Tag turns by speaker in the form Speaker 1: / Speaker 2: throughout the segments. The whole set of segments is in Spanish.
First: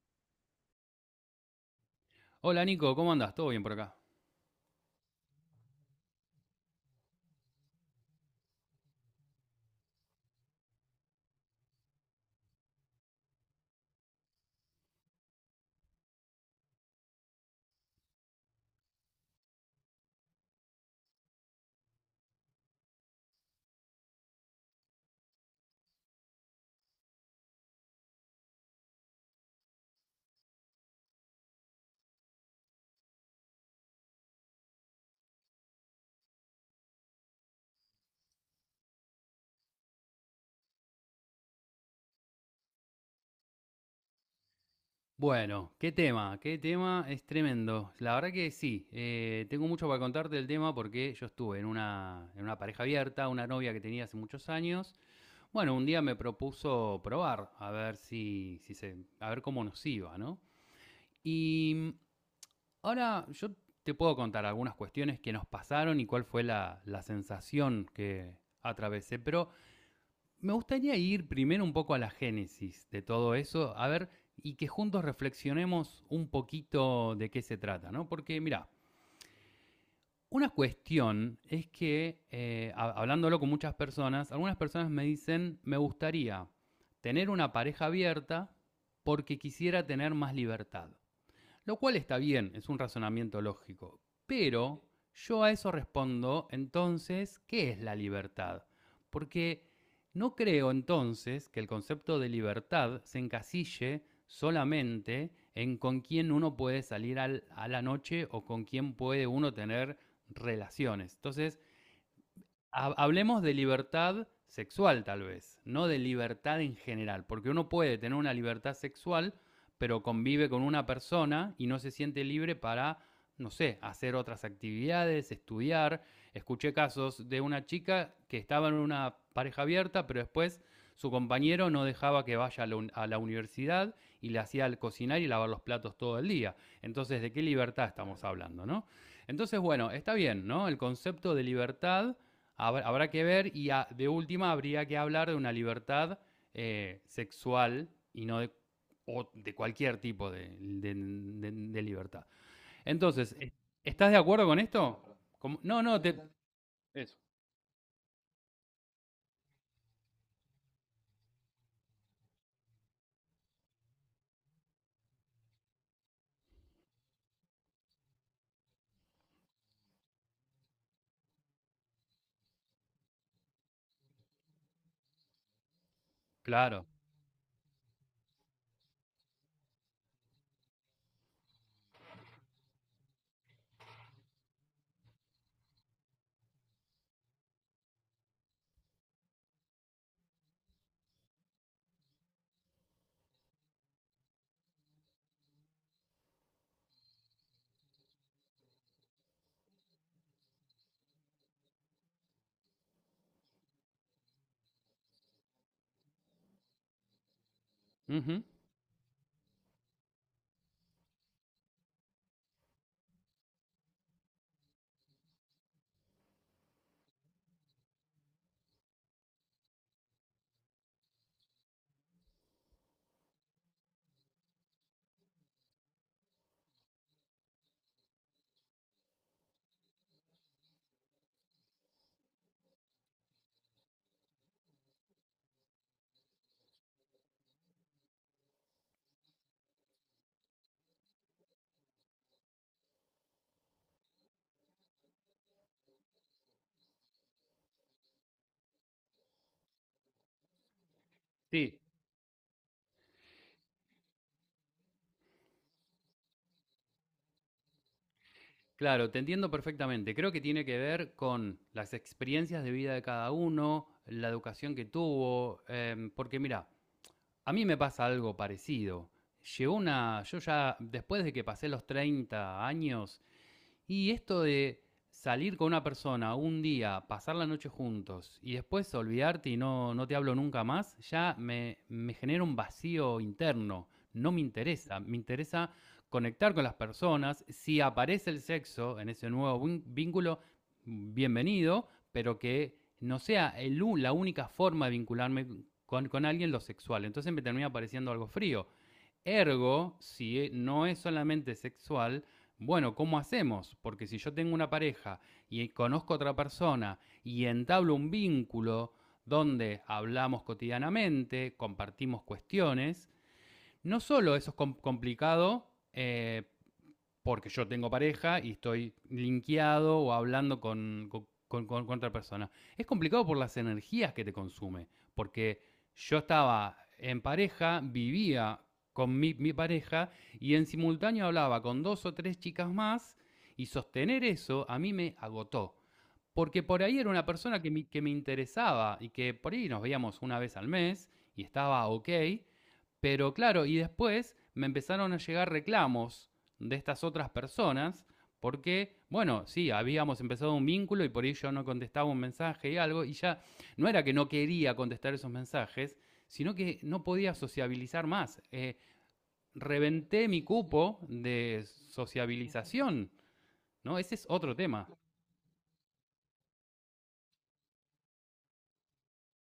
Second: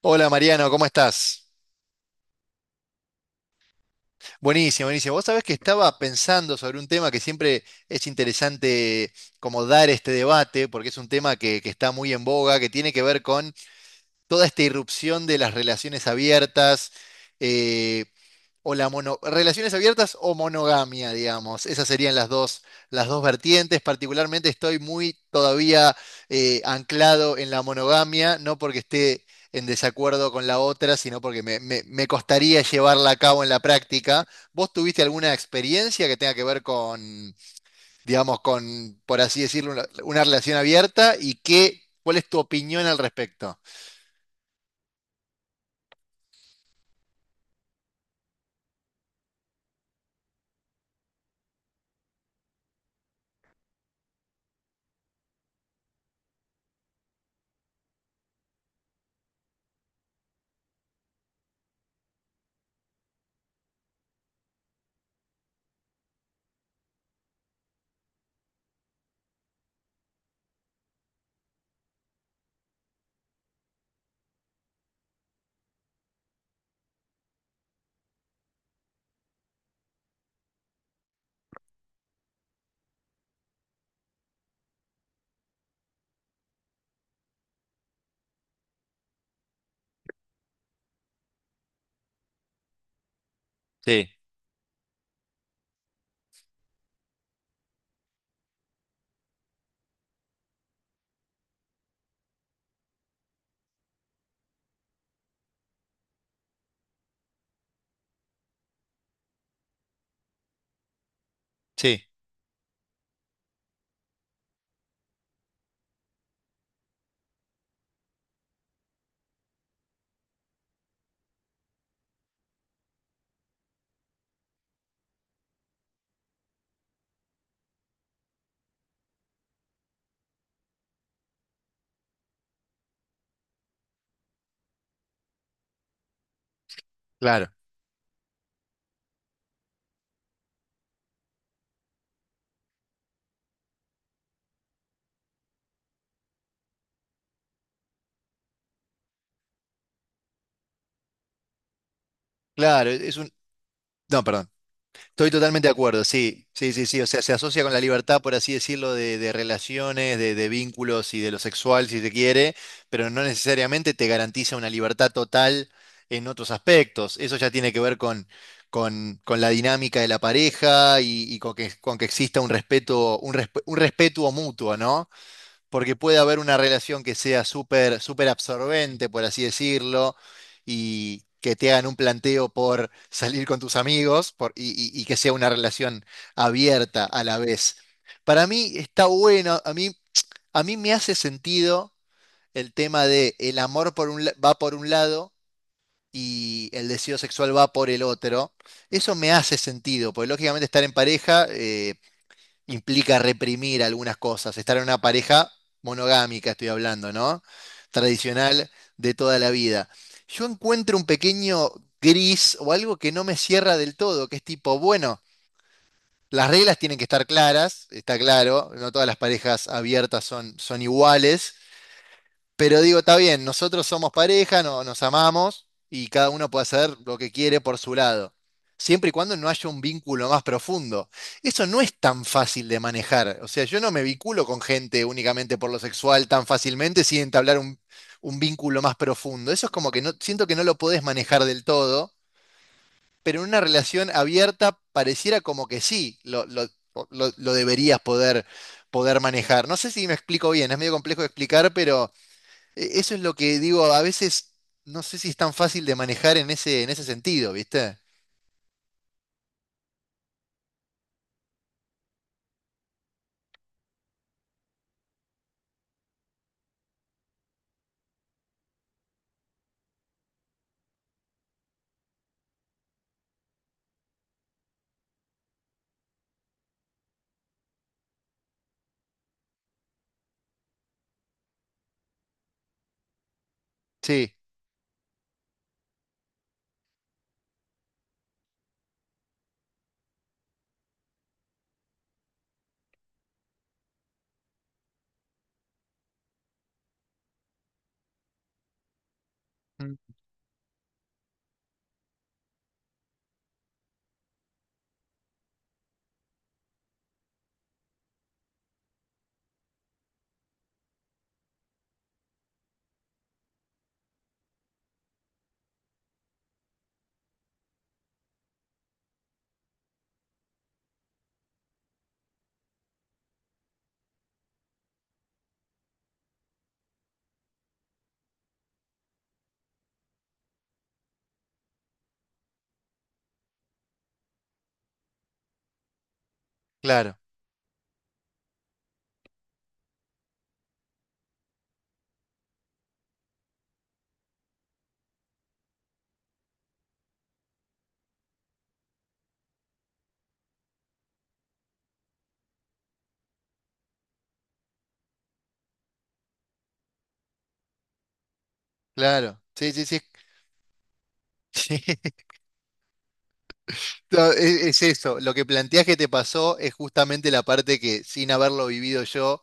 Speaker 1: Hola Mariano, ¿cómo estás?
Speaker 2: Hola Nico, ¿cómo andás? ¿Todo bien por acá?
Speaker 1: Buenísimo, buenísimo. Vos sabés que estaba pensando sobre un tema que siempre es interesante como dar este debate, porque es un tema que está muy en boga, que tiene que ver con toda esta irrupción de las relaciones abiertas. eh, o la mono, relaciones abiertas o monogamia, digamos. Esas serían las dos vertientes. Particularmente estoy muy todavía anclado en la monogamia, no porque esté en desacuerdo con la otra, sino porque me costaría llevarla a cabo en la práctica. ¿Vos tuviste alguna experiencia que tenga que ver con, digamos, con, por así decirlo, una relación abierta? ¿Y qué, cuál es tu opinión al respecto?
Speaker 2: Bueno, qué tema es tremendo. La verdad que sí, tengo mucho para contarte del tema porque yo estuve en una pareja abierta, una novia que tenía hace muchos años. Bueno, un día me propuso probar, a ver si, si se, a ver cómo nos iba, ¿no? Y ahora yo te puedo contar algunas cuestiones que nos pasaron y cuál fue la sensación que atravesé, pero me gustaría ir primero un poco a la génesis de todo eso, a ver, y que juntos reflexionemos un poquito de qué se trata, ¿no? Porque, mira, una cuestión es que, hablándolo con muchas personas, algunas personas me dicen, me gustaría tener una pareja abierta porque quisiera tener más libertad. Lo cual está bien, es un razonamiento lógico.
Speaker 1: Sí,
Speaker 2: Pero yo a eso respondo entonces, ¿qué es la libertad? Porque no creo entonces que el concepto de libertad se encasille solamente en con quién uno puede salir a la noche o con quién puede uno tener relaciones. Entonces,
Speaker 1: sí,
Speaker 2: hablemos de libertad sexual tal vez, no de libertad en general, porque uno puede tener una libertad sexual, pero convive con una persona y no se siente libre para, no sé, hacer otras actividades, estudiar. Escuché casos de una chica que estaba en una pareja abierta, pero después su compañero no dejaba que vaya a la universidad y le hacía cocinar y lavar los platos todo el día. Entonces, ¿de qué
Speaker 1: claro.
Speaker 2: libertad estamos hablando, no? Entonces, bueno, está bien, ¿no? El concepto de libertad habrá que ver y de última habría que hablar de una libertad sexual y no o de cualquier tipo de libertad.
Speaker 1: Claro, es un...
Speaker 2: Entonces, ¿estás de
Speaker 1: No,
Speaker 2: acuerdo
Speaker 1: perdón.
Speaker 2: con esto?
Speaker 1: Estoy totalmente de
Speaker 2: No, no,
Speaker 1: acuerdo, sí, sí, sí, sí. O
Speaker 2: eso.
Speaker 1: sea, se asocia con la libertad, por así decirlo, de relaciones, de vínculos y de lo sexual, si se quiere, pero no necesariamente te garantiza una libertad total en otros aspectos. Eso ya tiene que ver con la dinámica de la pareja y con que exista un respeto, un respeto mutuo, ¿no? Porque puede haber una
Speaker 2: Claro.
Speaker 1: relación que sea súper súper absorbente, por así decirlo, y que te hagan un planteo por salir con tus amigos y que sea una relación abierta a la vez. Para mí está bueno, a mí me hace sentido el tema de el amor por un, va por un lado y el deseo sexual va por el otro. Eso me hace sentido, porque lógicamente estar en pareja implica reprimir algunas cosas, estar en una pareja monogámica, estoy hablando, ¿no?
Speaker 2: Ujú.
Speaker 1: Tradicional de toda la vida. Yo encuentro un pequeño gris o algo que no me cierra del todo, que es tipo, bueno, las reglas tienen que estar claras, está claro, no todas las parejas abiertas son, son iguales, pero digo, está bien, nosotros somos pareja, no, nos amamos y cada uno puede hacer lo que quiere por su lado, siempre y cuando no haya un vínculo más profundo. Eso no es tan fácil de manejar. O sea, yo no me vinculo con gente únicamente por lo sexual tan fácilmente sin entablar un vínculo más profundo. Eso es como que no, siento que no lo podés manejar del todo, pero en una relación abierta pareciera como que sí, lo deberías poder, poder manejar. No sé si me explico bien, es medio complejo de explicar,
Speaker 2: Sí,
Speaker 1: pero... Eso es lo que digo, a veces no sé si es tan fácil de manejar en ese sentido, ¿viste?
Speaker 2: claro, te entiendo perfectamente. Creo que tiene que ver con las experiencias de vida de cada uno, la educación que tuvo, porque mira, a mí me pasa algo parecido. Llegó una, yo ya después de que pasé los 30 años, y esto de salir con una persona un día, pasar la noche juntos y después olvidarte y no, no te hablo nunca más, ya me genera un vacío interno. No
Speaker 1: Sí,
Speaker 2: me interesa. Me interesa conectar con las personas. Si aparece el sexo en ese nuevo vínculo, bienvenido, pero que no sea el la única forma de vincularme con, alguien lo sexual. Entonces me termina pareciendo algo frío.
Speaker 1: mm,
Speaker 2: Ergo, si no es solamente sexual, bueno, ¿cómo hacemos? Porque si yo tengo una pareja y conozco a otra persona y entablo un vínculo donde hablamos cotidianamente, compartimos cuestiones, no solo eso es complicado porque yo tengo pareja y estoy linkeado o hablando con, con otra persona. Es complicado por las energías que te consume, porque yo estaba en pareja, vivía con mi, pareja y en simultáneo hablaba con dos o tres chicas más y sostener eso a mí me agotó. Porque por ahí era
Speaker 1: claro,
Speaker 2: una persona que me interesaba y que por ahí nos veíamos una vez al mes y estaba ok, pero claro, y después me empezaron a llegar reclamos de estas otras personas, porque, bueno, sí, habíamos empezado un vínculo y por ahí yo no contestaba un mensaje y algo, y ya no era que no quería contestar esos mensajes, sino que no podía sociabilizar más.
Speaker 1: claro. Sí, sí, sí.
Speaker 2: Reventé mi cupo de sociabilización, ¿no?
Speaker 1: Sí.
Speaker 2: Ese es
Speaker 1: No,
Speaker 2: otro
Speaker 1: es,
Speaker 2: tema.
Speaker 1: eso, lo que planteas que te pasó es justamente la parte que sin haberlo vivido yo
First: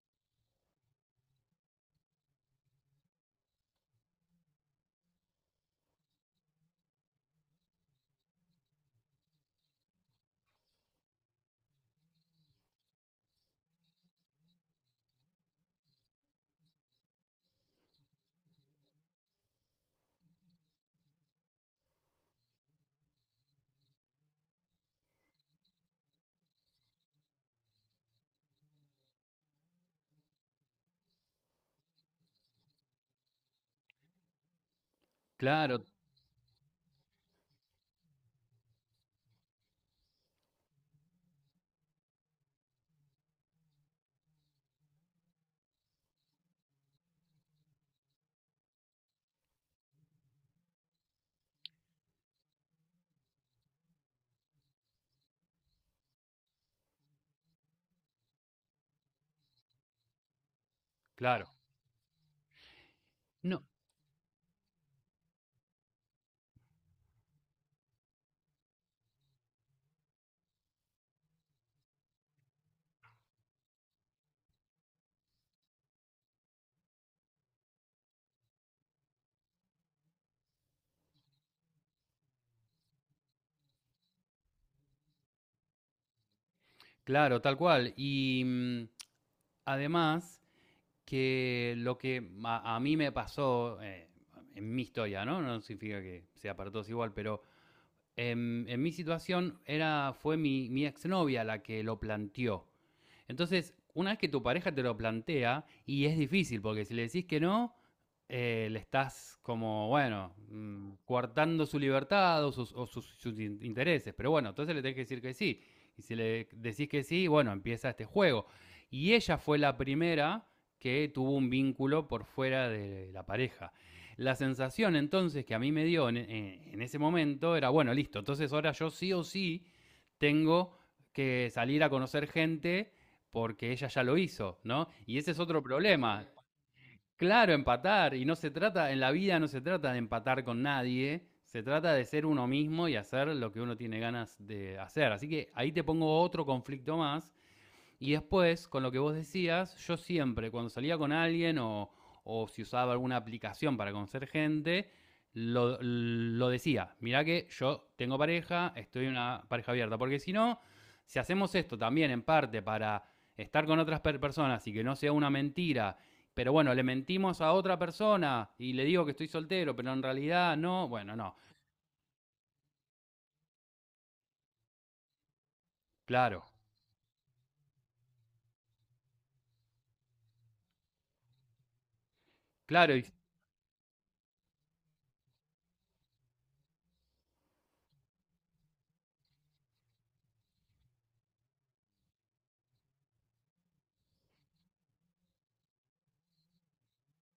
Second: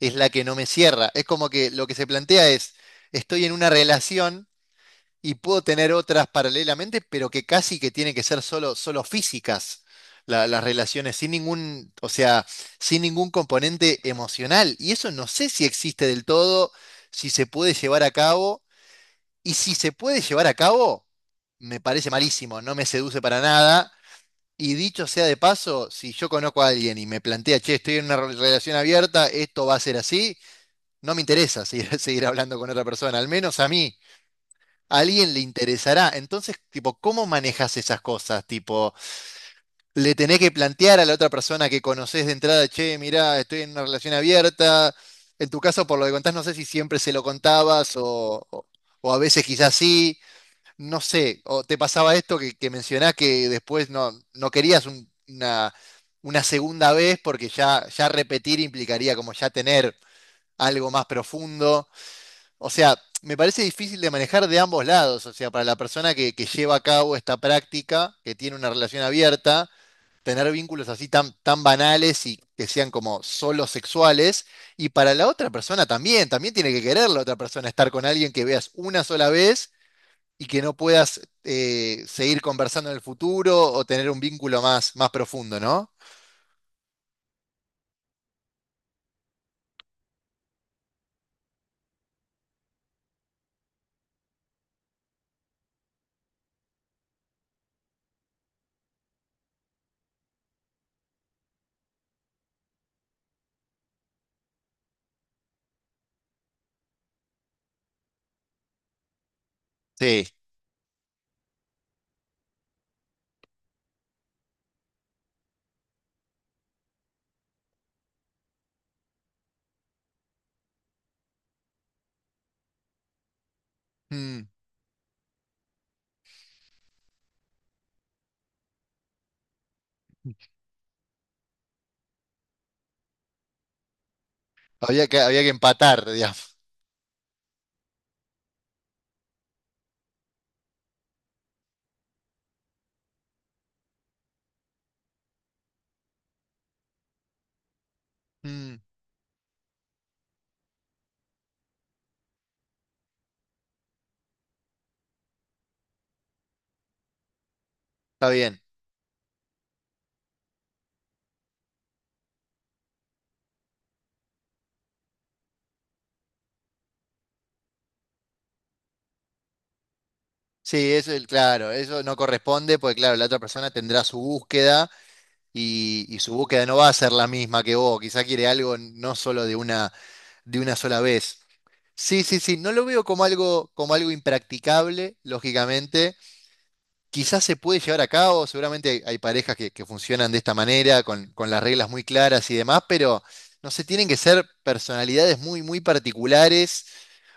Speaker 1: es la que no me cierra. Es como que lo que se plantea es, estoy en una relación. Y puedo tener otras paralelamente, pero que casi que tienen que ser solo, solo físicas las relaciones, sin ningún, o sea, sin ningún componente emocional. Y eso no sé si existe del todo, si se puede llevar a cabo, y si se puede llevar a cabo, me parece malísimo, no me seduce para nada. Y dicho sea de paso, si yo conozco a alguien y me plantea, che, estoy en una relación abierta, esto va a ser así, no me interesa seguir, seguir hablando con otra persona, al menos a mí a alguien le
Speaker 2: Claro,
Speaker 1: interesará. Entonces, tipo, ¿cómo manejas esas cosas? Tipo, le tenés que plantear a la otra persona que conoces de entrada, che, mirá, estoy en una relación abierta. En tu caso, por lo que contás, no sé si siempre se lo contabas o a veces quizás sí, no sé. O te pasaba esto que mencionás que después no, no querías una segunda vez porque ya, ya repetir implicaría como ya tener algo más
Speaker 2: claro.
Speaker 1: profundo. O sea, me parece
Speaker 2: No,
Speaker 1: difícil de manejar de ambos lados. O sea, para la persona que lleva a cabo esta práctica, que tiene una relación abierta, tener vínculos así tan, tan banales y que sean como solo sexuales. Y para la otra persona también, también tiene que querer la otra persona estar con alguien que veas una sola vez y que no puedas seguir conversando en el futuro o tener un vínculo más, más profundo, ¿no?
Speaker 2: claro, tal cual. Y además que lo que a, mí me pasó en mi historia, ¿no? No significa que sea para todos igual, pero en, mi situación era, fue mi exnovia la que lo planteó. Entonces, una vez que tu pareja te lo plantea, y es difícil, porque si le decís que no, le estás como,
Speaker 1: Sí.
Speaker 2: bueno, coartando su libertad o sus intereses. Pero bueno, entonces le tenés que decir que sí. Y si le decís que sí, bueno, empieza este juego. Y ella fue la primera que tuvo un vínculo por fuera de la pareja. La
Speaker 1: Mm.
Speaker 2: sensación entonces que a mí me dio en, en ese momento era, bueno, listo, entonces ahora yo sí o sí tengo que salir a conocer gente porque ella ya lo hizo, ¿no?
Speaker 1: Había que,
Speaker 2: Y ese es
Speaker 1: había que
Speaker 2: otro
Speaker 1: empatar,
Speaker 2: problema.
Speaker 1: digamos.
Speaker 2: Claro, empatar, y no se trata, en la vida no se trata de empatar con nadie, se trata de ser uno mismo y hacer lo que uno tiene ganas de hacer. Así que ahí te pongo otro conflicto más, y después,
Speaker 1: Mm,
Speaker 2: con lo que vos decías, yo siempre, cuando salía con alguien o, si usaba alguna aplicación para conocer gente, lo decía. Mirá que yo tengo
Speaker 1: está bien.
Speaker 2: pareja, estoy en una pareja abierta. Porque si no, si hacemos esto también en parte para estar con otras personas y que no sea una mentira, pero bueno, le mentimos a otra persona y le digo que estoy soltero, pero en realidad no,
Speaker 1: Sí, eso
Speaker 2: bueno,
Speaker 1: es
Speaker 2: no.
Speaker 1: claro, eso no corresponde porque claro, la otra persona tendrá su búsqueda y su
Speaker 2: Claro,
Speaker 1: búsqueda no va a ser la misma que vos, quizá quiere algo no solo de una sola vez. Sí, sí, sí, no lo
Speaker 2: claro,
Speaker 1: veo como algo impracticable, lógicamente. Quizás se puede llevar a cabo, seguramente hay, hay parejas que funcionan de esta manera, con las reglas muy claras y demás, pero no sé, tienen que ser personalidades muy, muy particulares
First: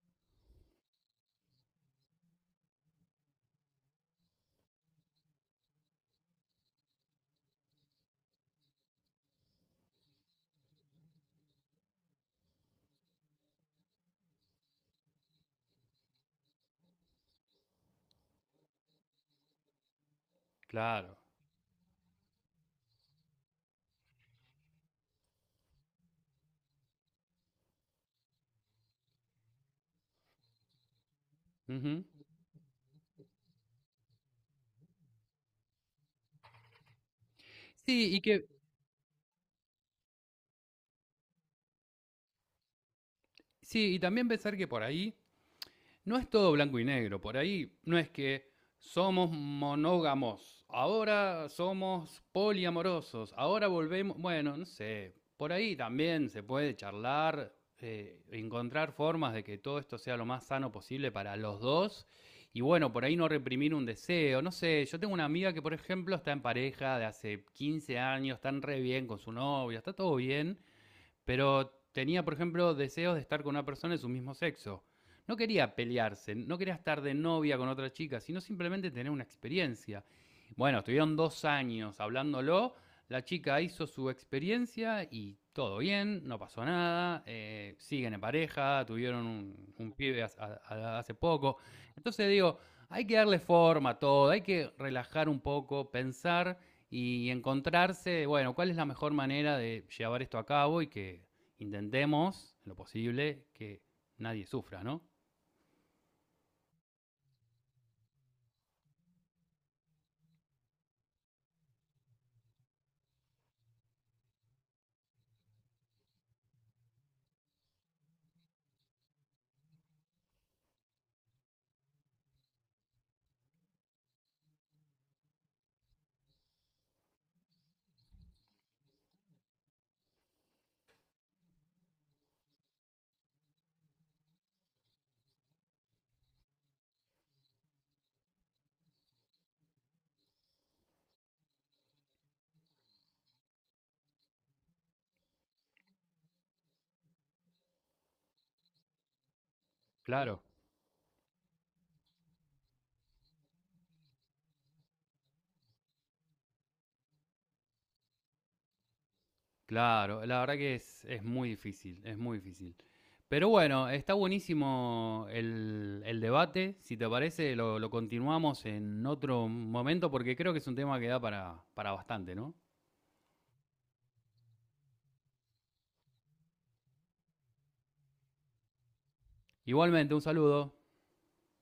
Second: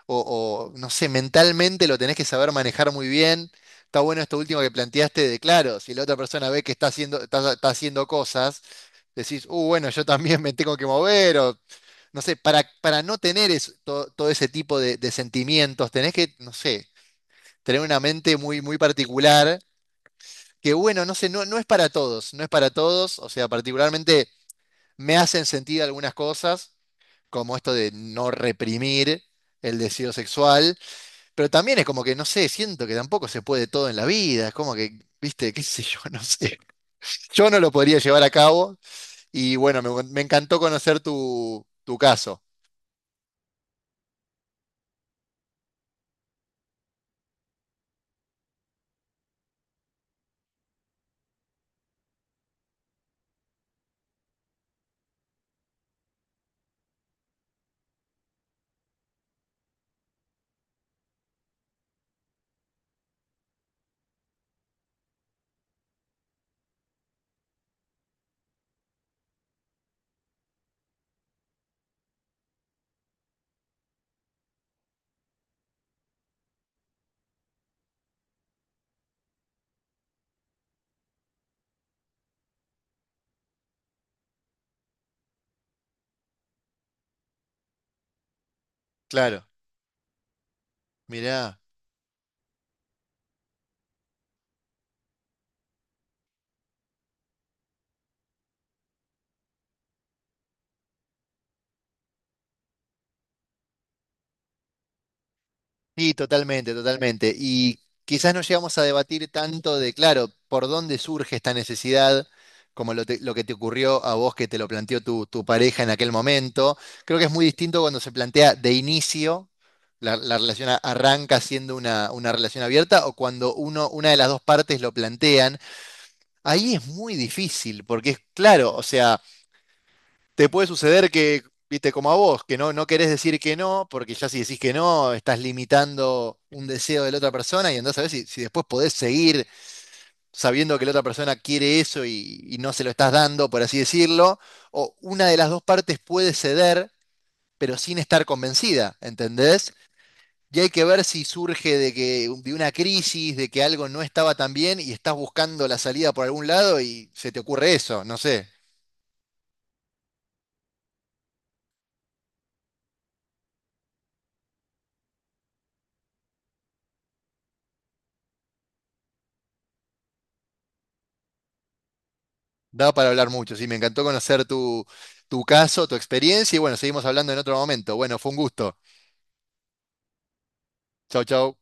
Speaker 1: o, no sé, mentalmente lo tenés que saber manejar muy bien. Está bueno esto último que planteaste de, claro, si la otra persona ve que está haciendo, está, está haciendo cosas, decís, bueno, yo también me tengo que mover, o no sé, para no tener todo ese tipo de sentimientos, tenés que, no sé, tener una mente muy, muy particular, que bueno, no
Speaker 2: claro.
Speaker 1: sé, no, no es para todos, no es para todos, o sea, particularmente me hacen sentir algunas cosas, como esto de no reprimir el deseo sexual, pero también es como
Speaker 2: Ujú.
Speaker 1: que, no sé, siento que tampoco se puede todo en la vida, es como que, viste, qué sé yo, no sé. Yo no lo podría
Speaker 2: Sí, y
Speaker 1: llevar a
Speaker 2: que,
Speaker 1: cabo y bueno, me encantó conocer tu, tu caso.
Speaker 2: sí, y también pensar que por ahí no es todo blanco y negro. Por ahí no es que somos monógamos, ahora somos poliamorosos, ahora volvemos, bueno, no sé, por ahí también se puede charlar, encontrar formas de que todo esto sea lo más sano posible para los dos. Y bueno, por ahí no reprimir un deseo, no sé, yo tengo una amiga que por ejemplo está en pareja de hace 15 años, están re bien con su novia, está todo bien, pero tenía, por ejemplo, deseos de estar con una persona de su mismo sexo. No quería pelearse, no quería estar de novia con otra chica, sino simplemente tener una experiencia. Bueno, estuvieron 2 años hablándolo, la chica hizo su experiencia y todo bien, no pasó nada, siguen en pareja, tuvieron
Speaker 1: Claro,
Speaker 2: un, pibe hace poco.
Speaker 1: mirá.
Speaker 2: Entonces digo, hay que darle forma a todo, hay que relajar un poco, pensar y encontrarse, bueno, cuál es la mejor manera de llevar esto a cabo y que intentemos, en lo posible, que nadie sufra, ¿no?
Speaker 1: Sí, totalmente, totalmente. Y quizás no llegamos a debatir tanto de, claro, por dónde surge esta necesidad, como lo que te ocurrió a vos que te lo planteó tu, tu pareja en aquel momento. Creo que es muy distinto cuando se plantea de inicio, la relación arranca siendo una relación abierta, o cuando uno, una de las dos partes lo plantean. Ahí es muy difícil, porque es claro, o sea te puede suceder que, viste, como a vos, que no, no querés decir que no, porque ya si decís que no, estás limitando un deseo de la otra persona y entonces a ver si, si después podés seguir sabiendo que la otra persona quiere eso y no se lo estás dando, por así decirlo, o una de las dos partes puede ceder, pero sin estar convencida, ¿entendés?
Speaker 2: Claro.
Speaker 1: Y hay que ver si surge de que de una crisis, de que algo no estaba tan bien y estás buscando la salida por algún lado y se te ocurre eso, no sé.
Speaker 2: Claro, la verdad que es muy difícil, es muy difícil. Pero bueno, está buenísimo el debate. Si te parece, lo continuamos en otro momento porque creo que es un tema que da para bastante, ¿no?
Speaker 1: Da para hablar mucho, sí, me encantó conocer tu, tu caso, tu experiencia y bueno, seguimos hablando en otro momento. Bueno, fue un gusto.
Speaker 2: Igualmente, un saludo.
Speaker 1: Chau, chau.